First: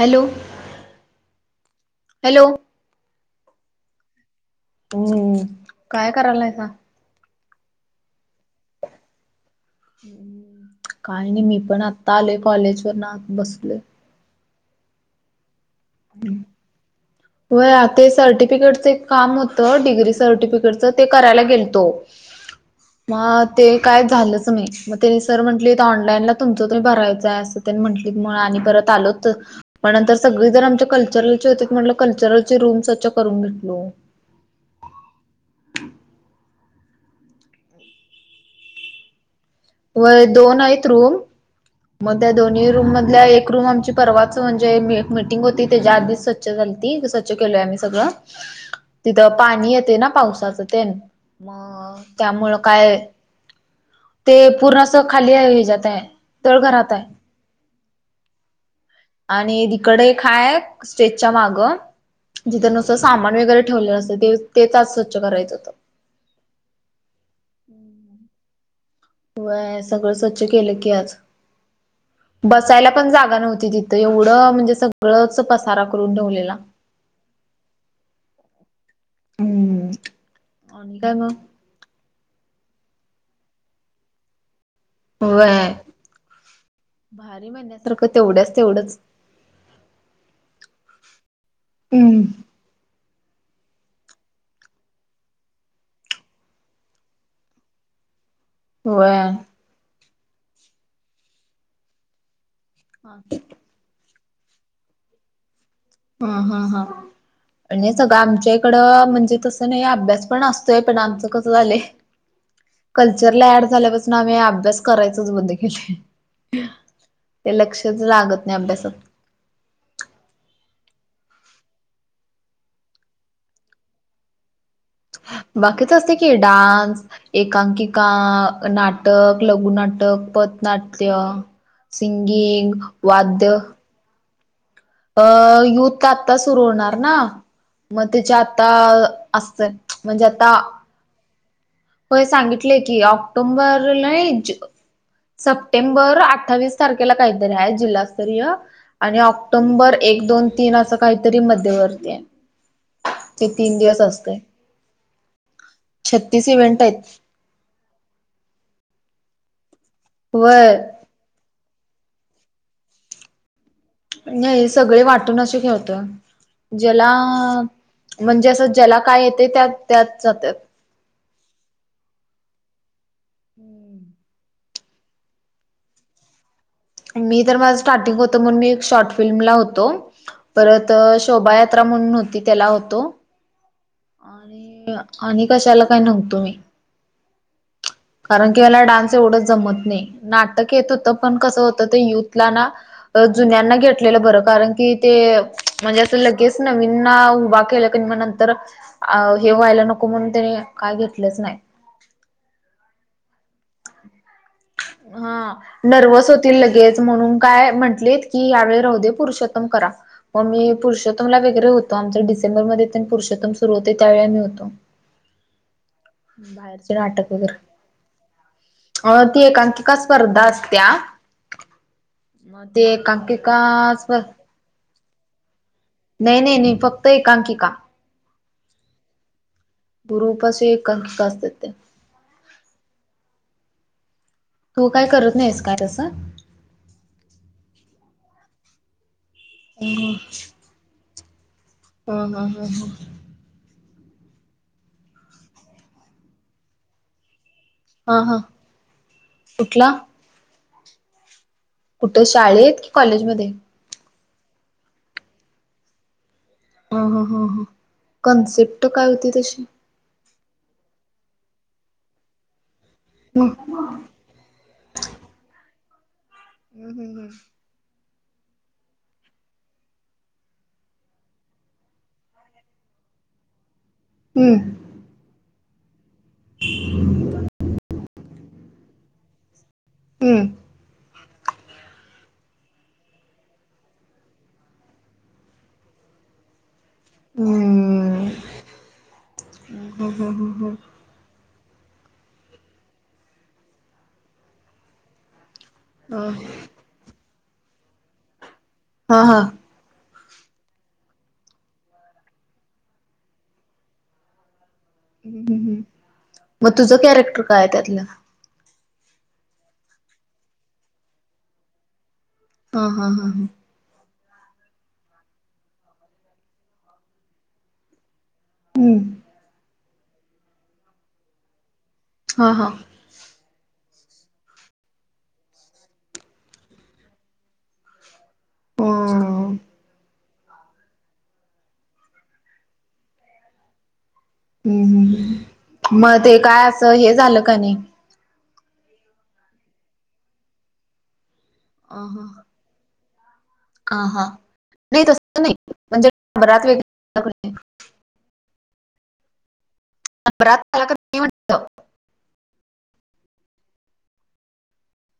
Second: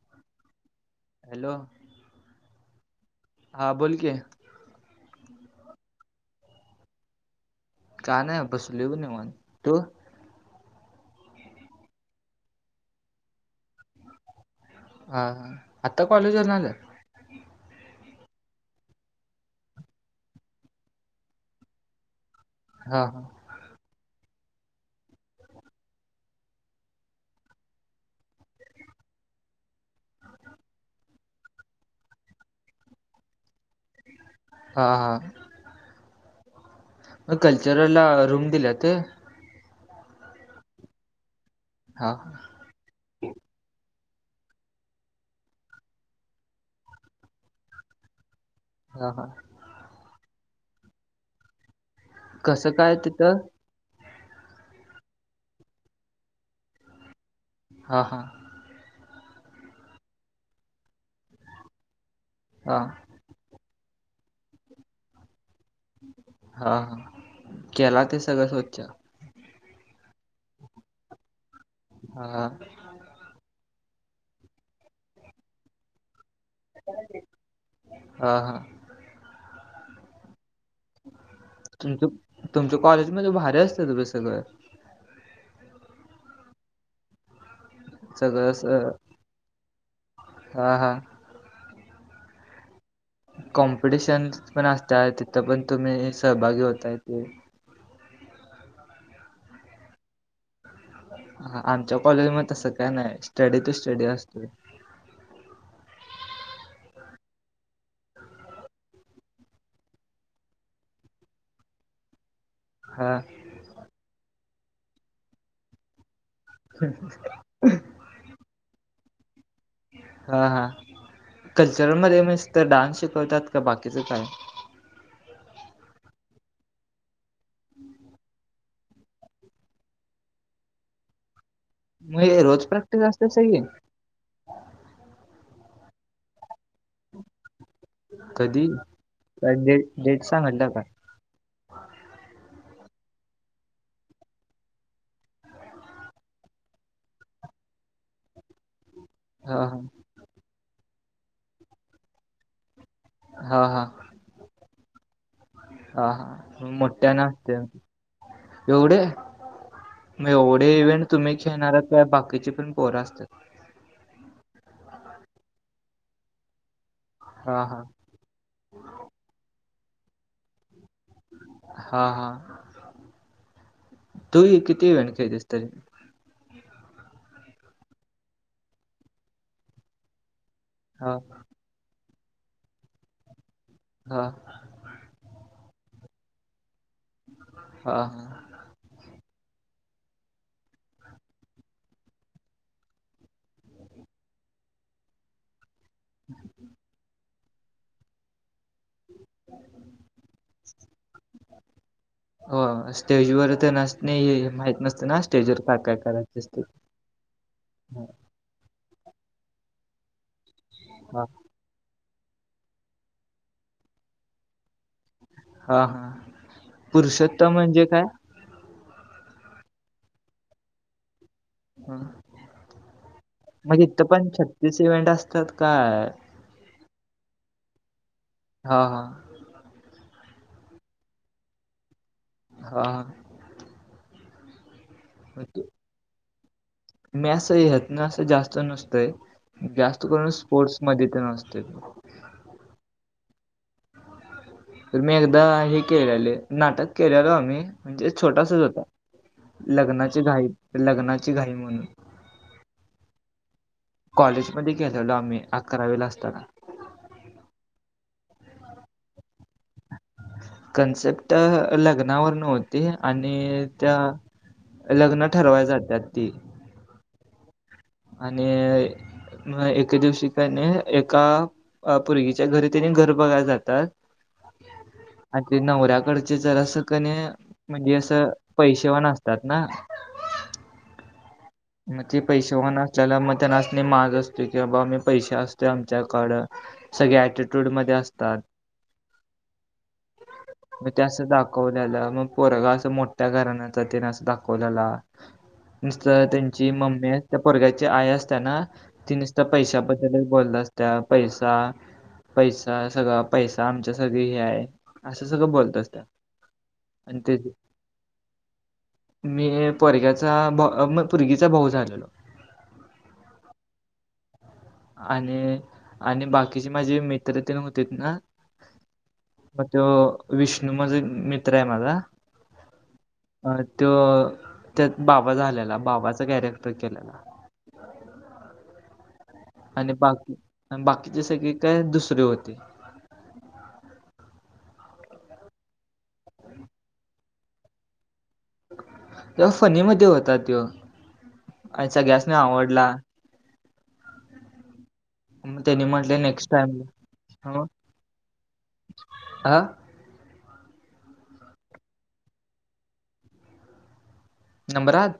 Hello hello hello हा बोल की हम्म काय करायलासा? का नाही बसलोय बघ निवांत तू? काय नाही मी पण आता आलोय कॉलेज वरन आत बसलोय. हा हा आता कॉलेजवरनं आलाय? व्हय ते सर्टिफिकेटचं एक काम होतं डिग्री सर्टिफिकेटच ते करायला गेलतो. [inaudible] मग ते काय झालंच नाही मग त्यानी सर म्हटली तर ऑनलाईनला तुमचं तर भरायचंय आसच त्यानी म्हटली मग आम्ही परत आलो तर मग नंतर सगळी जण कल्चरलचे होते म्हटलं कल्चरलचे रूम्स स्वच्छ करून घेतलो. हा हा मग कल्चरल ला रूम दिलात. वय दोन आहेत रूम हा मध्ये दोन रूम मध एक रूम आमची परवाच म्हणजे मिटिंग होती त्याच्या आधीच स्वच्छ झालती तसं चकेलंय मी सगळं. [inaudible] तिथं पाणी येते ना पावसाचं तेन मग त्यामुळं कसं काय. तिथं ते पुराचं खाली ये जातंय तळघरातय. हा हाहा. आणि हिकडं एक हाय स्टेटच्या माग. जिथं हा नसतं सामान वगैरे ठेवलेलं असतं तेच स्वच्छ करायचं होतं. हा हा केला ते सगळं स्वच्छ? वय सगळं स्वच्छ केलं की आज हा हा बसायला. पण जागा नव्हती तिथं एवढं म्हणजे सगळंच पसारा करून ठेवलेला. हा हा. हम्म आणि काय मग? तुमच तुमच्या कॉलेज भारी असत सगळं. होय. भारी म्हणण्यासारखं सगळं तेवढ्याच असं तेवढच. हा हा हम्म. कॉम्पिटिशन पण असत तिथं पण तुम्ही सहभागी होताय ते. व्हय. ह आमच्या कॉलेज म तसं काय नाही हा. स्टडी टू स्टडी असतो हा हा हा. पण हे सगळं आमच्या इकडं म्हणजे तसं नाही अभ्यास पण असतोय पण आमचं कसं झालंय. [inaudible] कल्चरला ऍड झाल्यापासून आम्ही अभ्यास करायचच बंद केलंय. [unintelligible] ते लक्षच लागत नाही अभ्यासात हा हा कल्चरल मध्ये निस्त तर डान्स शिकवतात का बाकीचं काय बाकीच असते की डान्स एकांकिका. नाटक लघु नाटक पथनाट्य. मग हे रोज सिंगिंग प्रॅक्टिस असते वाद्य. सगळी? अ युथ तर आत्ता सुरू होणार ना? म त्याची कधी? आत्ता अ काय असतं डेट डेट म्हणजे आता. सांगितला का? होय सांगितलेय की ऑक्टोंबर लय ज सप्टेंबर अठ्ठावीस तारखेला काहीतरी आहे जिल्हास्तरीय. आणि हा हा ऑक्टोंबर एक दोन तीन असं काहीतरी मध्यवर्ती आय. ते हा तीन हा दिवस असतय छटिस इव्हेंट आहेत अच्छा एवढे एवढे वय नाय इव्हेंट तुम्ही खेळणार असल्यावर बाकीचे पण पोरं असत्यात? नाही सगळे वाटून असे खेळतोय ज्याला हा हा म्हणजे असं ज्याला काय येते त्या त्यात जातात. हा हा. [inaudible] किती किती इव्हेंट खेळतेस तरी? मी तर माझं स्टार्टिंग होत म्हण मी एक शॉर्ट फिल्मला होतो. परत हा शोभायात्रा म्हणून होती त्याला होतो. हा आणि आणि कशाला काय नव्हतो मी. हा हा. कारण की याला डान्स एवढंच जमत नाही नाटक येत होतं पण कसं होतं ते युथला ना. अ जुन्यांना घेतलेलं बरं कारण की ते. म्हणजे असं लगेस नवीनना उभा केलं की नई मग नंतर. अ हे व्हायला नको म्हणून त्याने काय घेतलंच नाही. हो स्टेज वर तर नस नाही माहित नस हा नर्वस होतील लगेच म्हणून काय म्हंटलीत. की यावेळी राहू दे पुरुषोत्तम करा मग मी हा पुरुषोतमला वगरे हो तो आमच्या डिसेंबरमध्येध्ये प पुरुषोतम सुर त्यावेे आमी होतो. हा हा बाहेरचे नाटक पुरुषोत्तम वगैरे म्हणजे काय? अ ती एकांकिका स्पर्धा असत्या. हा. मग ते एकांकिका स्पर्ध तिस इव्हेंट असतात काय. नाही नाही नाही, फक्त एकांकिका. हा हा. गुरुपशी एकांकिका असते ते. हाहा. तू काय करत नाहीस काय तसं? मॅस ना अस जास्त नसतंय ह जास्त करून स्पोर्टस मध्ये तेन असतोय. अहं हम्म हम्म. तर मी एकदा हे केलेले, नाटक केलेलो आम्ही. म्हणजे हा हा छोटासाच होता, कुठला? लग्नाची घाई लग्नाची घाई म्हणून. कुठं शाळेत की कॉलेजमध्ये? कॉलेजमध्ये केलेलो आम्ही अकरावीला असताना. ह ह ह कॉन्सेप्ट काय होती तशी? कन्सेप्ट लग्नावर नवत ते आणि त्या लग्न ठरवय जातात ती. हम्म हम्म हम्म. आणि म एके दिवशी काने एका. अ पोरगीच्या घरी त्यानी घर बघायला जातात. हम्म. आणि ते नवऱ्याकडचे जरा अस कने म्हणजे असं पैश व न अस तात ना. हम्म. मग ते पैसे होन असल्याला मग त्यांनाच नाही माग असते कि बाबा मी पैसे असतो आमच्याकड. सगळे अटिट्यूड मध्ये हम्म असतात. हम्म ते असं दाखवलेलं मग पोरगा असं मोठ्या घराण्याचा तेन अस दाखवलेला. नुसत हम्म त्यांची मम्मी अस त्या पोरग्याची आई असताना ती हा नुसत हा. पैशा बद्द बोलत असत पैसा पैसा सगळ आमच्या सगळी हे आहे. असं हम्म सगळं हम्म बोलत हम्म. असतीया मग तुझं आणि ते. कॅरेक्टर काय आहे त्यातलं? मी हे पोरग्याचा म पोरगीचा भाऊ झालेलो. हा हा हा हा. आणि आणि बाकीचे माझे मित्र तेन होते ना. हम्म. मग तो विष्णू माझ मित्र आहे माझा. हा हा. अ तो त्यात बाबा झालेला, बाबाचा कॅरेक्टर केलेला. [inaudible] हो. आणि बाकी बाकीचे सगळे काय दुसरे होते. हम हम मग ते काय असं हे झालं काय नाही. जस्ट फनी मध्ये होता तो, अच्छा सगळ्यांसनी आवडला. ह ह नाही तसं नाही, मग त्यांनी म्हणजे म्हटले नेक्स्ट बराच वेळ. टाइम आ. [unintelligible] नम्रात.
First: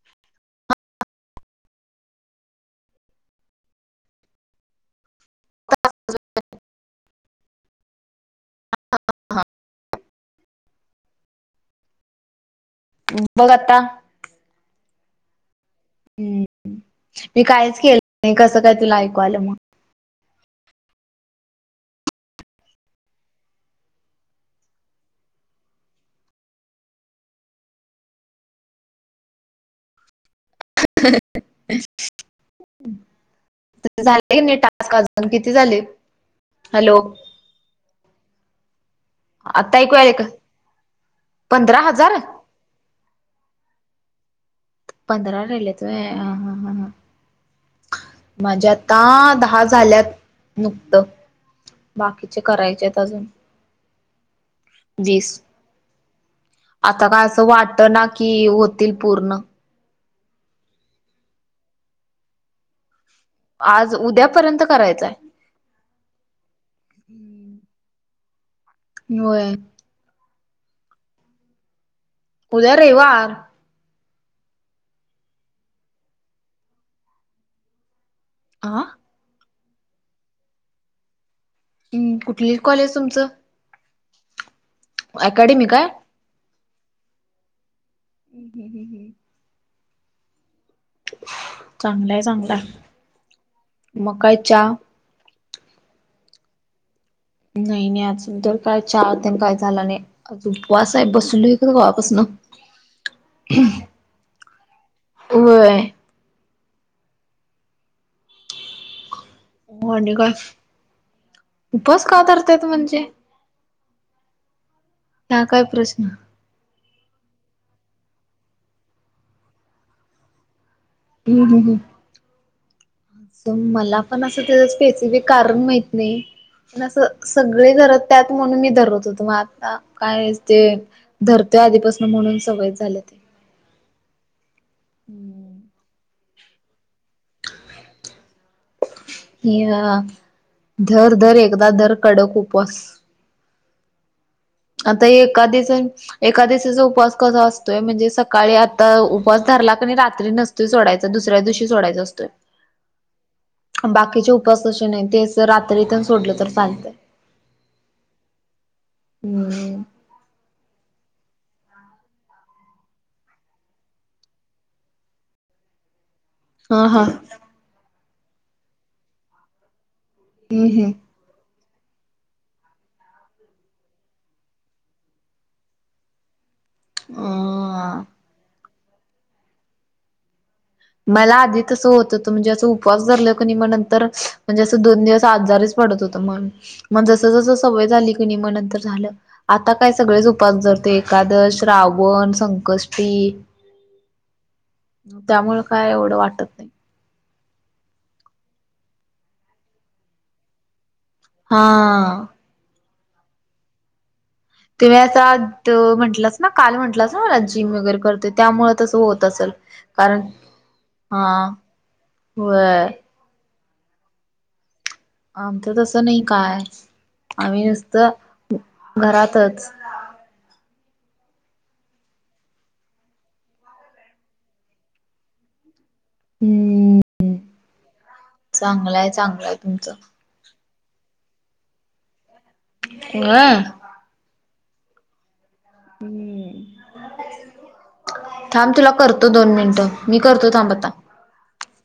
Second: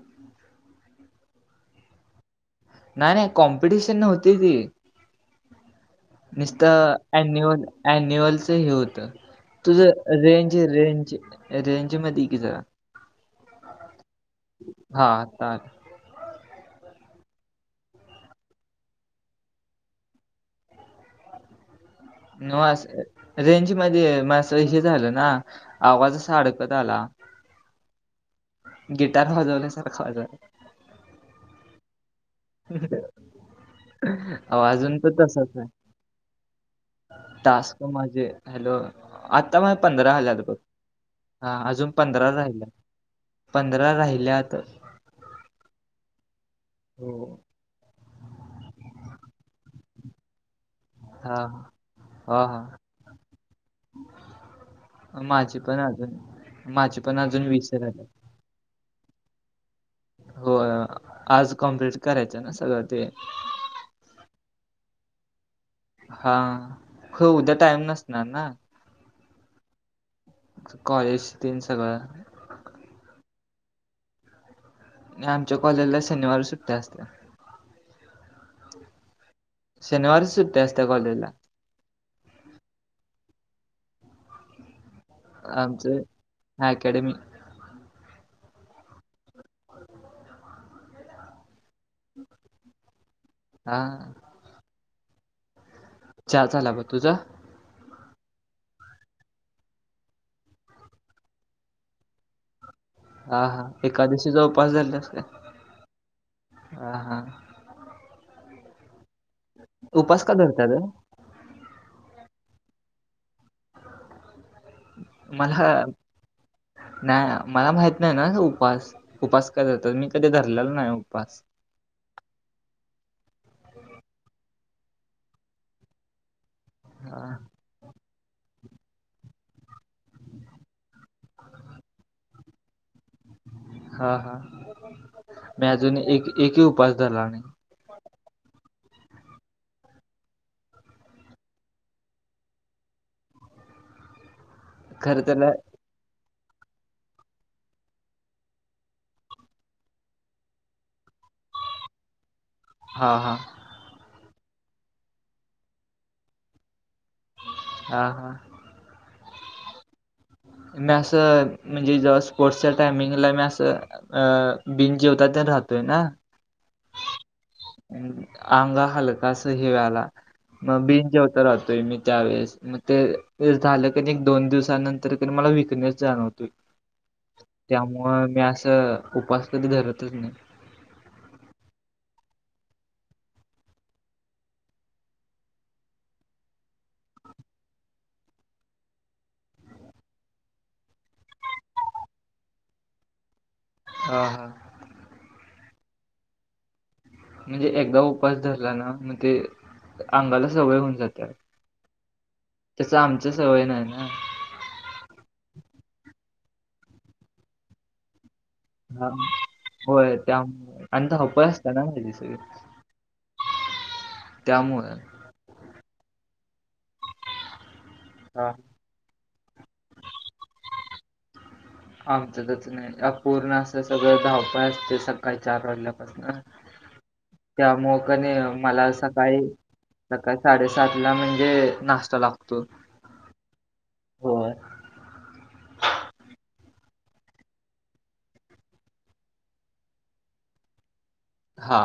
नाय नाय कॉम्पिटिशन नव्हती ती निसतं ॲनिमल. अन्युअलचं हे होतं. तुझं रेंज रेंज रेंज मध्ये इकी जरा. बघ आता. हा आत्ता आलं. हम मी कायच केलं नाही, कसं काय तुला ऐकू आलं मग. म रेंज मध्ये मग असं हे झालं ना आवाज अडकत आला. गिटार वाजवल्या सारखा आवाज आला. [unintelligible] झाले कणी आवाज टास्क, पण अजून किती तसाच आहे. झाले. हॅलो टास्क माझे हॅलो, आता माझे ऐकू आले पंधरा का [unintelligible] बग. हा अजून पंधरा राहिल्यात पंधरा राहिल्यात. पंधरा राहिल्यात व्हयं हं हं हं. हो. माझे आता दहा झाल्यात नुकतं. हा हा. बाकीचे हा, हा. करायचेत अजून. वीस माझे पण अजून माझे आता पण काय असं अजून राहिल्यात. वाटना की. ही होतील पूर्ण. हो आज कम्प्लीट करायचं, हाय ना ते सगळं. आज उद्यापर्यंत करायचाय. हा हो उद्या टाईम नसणार ना. व्हयं. कॉलेज तेन सगळं. उद्या रविवारी. आमच्या कॉलेजला शनिवारी सुट्टी असत्या. आं. शनिवारीच सुट्टी असत्या कॉलेजला. हम् कुठली कॉलेज तुमचं. अकॅडमी आमच काय अँकॅडमी. हम् हम् हम हम. [inaudible] चांगलं हाय चांगलं हा हाय मग काय चहा? च्या झाला बघ तुझा? नाई नाई अजून तर च्या त्य काय झाला नाही. आज उपवास हाय बसलुय कवा पासन. हा हा एकादशीचा उपवास धरलायस का? व्हय. अ हा हा. म आणि उपास काय का धरतात रे? उपवास का करत्यात म्हणजे? हा काय मला प्रश्न. नाही मला माहित नाही ना उपास उपास कध मी कधी धरलेल नाही उप हम्म हम्म हम्म. मला पण असं त्याच स्पेसिफिक कारण माहित नाही पण असं हा सग सगळे धरत्यात म्हणून मी धरत होतो मग आता काय ते. धरते आधीपासून म्हणून सवय झाल्या ते हा हा. हम्म मी अजून एक एकही उपास धरला नाही. धर धर एकदा दर कडक उपवास आता हे खरं त्याला एकादश एकादशीचा उपवास कसा असतोय म्हणजे सकाळी आता उपवास धरला क रात्री नस नसतं सोडायचा, दुसऱ्या दिवशी सोडायचा असतय. हा हा बाकीचे उपास अस नाही ते रात्रीथ सोडलं तर चालतंय. हा हा. हम्म. म असं म्हणजे जेव्हा स्पोर्ट्सच्या टायमिंगला मी असं. अ बिन जेवता त्यां राहतोय ना. हा हा. अंग हलका अस हेवाला मग हम्म बिन जेव राहतोय मी त्यावेेळेस मग ते झालं क एक दोन दिवसानंतर क मला विकनेस जाणवतोय. [inaudible] हम त्यामुळं मी असं उपास कधी धरतच नाही. मला आधी तसं होत होत म्हणजे असं उपवास धरलाकणी मग नंतर म्हणजे असं दोन दिवस आजारीच पडत होत मग जस जस सवय झाली की नि म नंतर झालं. आता काय सगळेच उपास धरते एकादश श्रावण संकष्टी. हा हा. त्यामुळे काय एवढं वाटत ना म्हणजे एकदा उपास धरला ना मग ते अंगाला सवय होऊन जात हा. तस आमच सवय नाही ना. तुम्ही अआता म्हटलंच ना काल म्हटलंस ना मला जिम वगैरे करतो. त्यामुळ तस हा होत असेल, होय कारण त्यामुळं आणि हा व्हय. त्यामुळ. आमचं तसं नही काय आम्ही नुसत हा घरातच आमचं तसं नाही पूर्ण असं सगळं धावपळ असते सकाळी चार वाजल्या हम्म [unintelligible] त्यामुळे क नई मला चांगलंय सकाळी चांगलंय तुमचं सकाळी साडेसातला म्हणजे नाश्ता लागतो. हम होय हम्म थांब तुला करतो दोन मिनिटं मी करतो थांब आता हा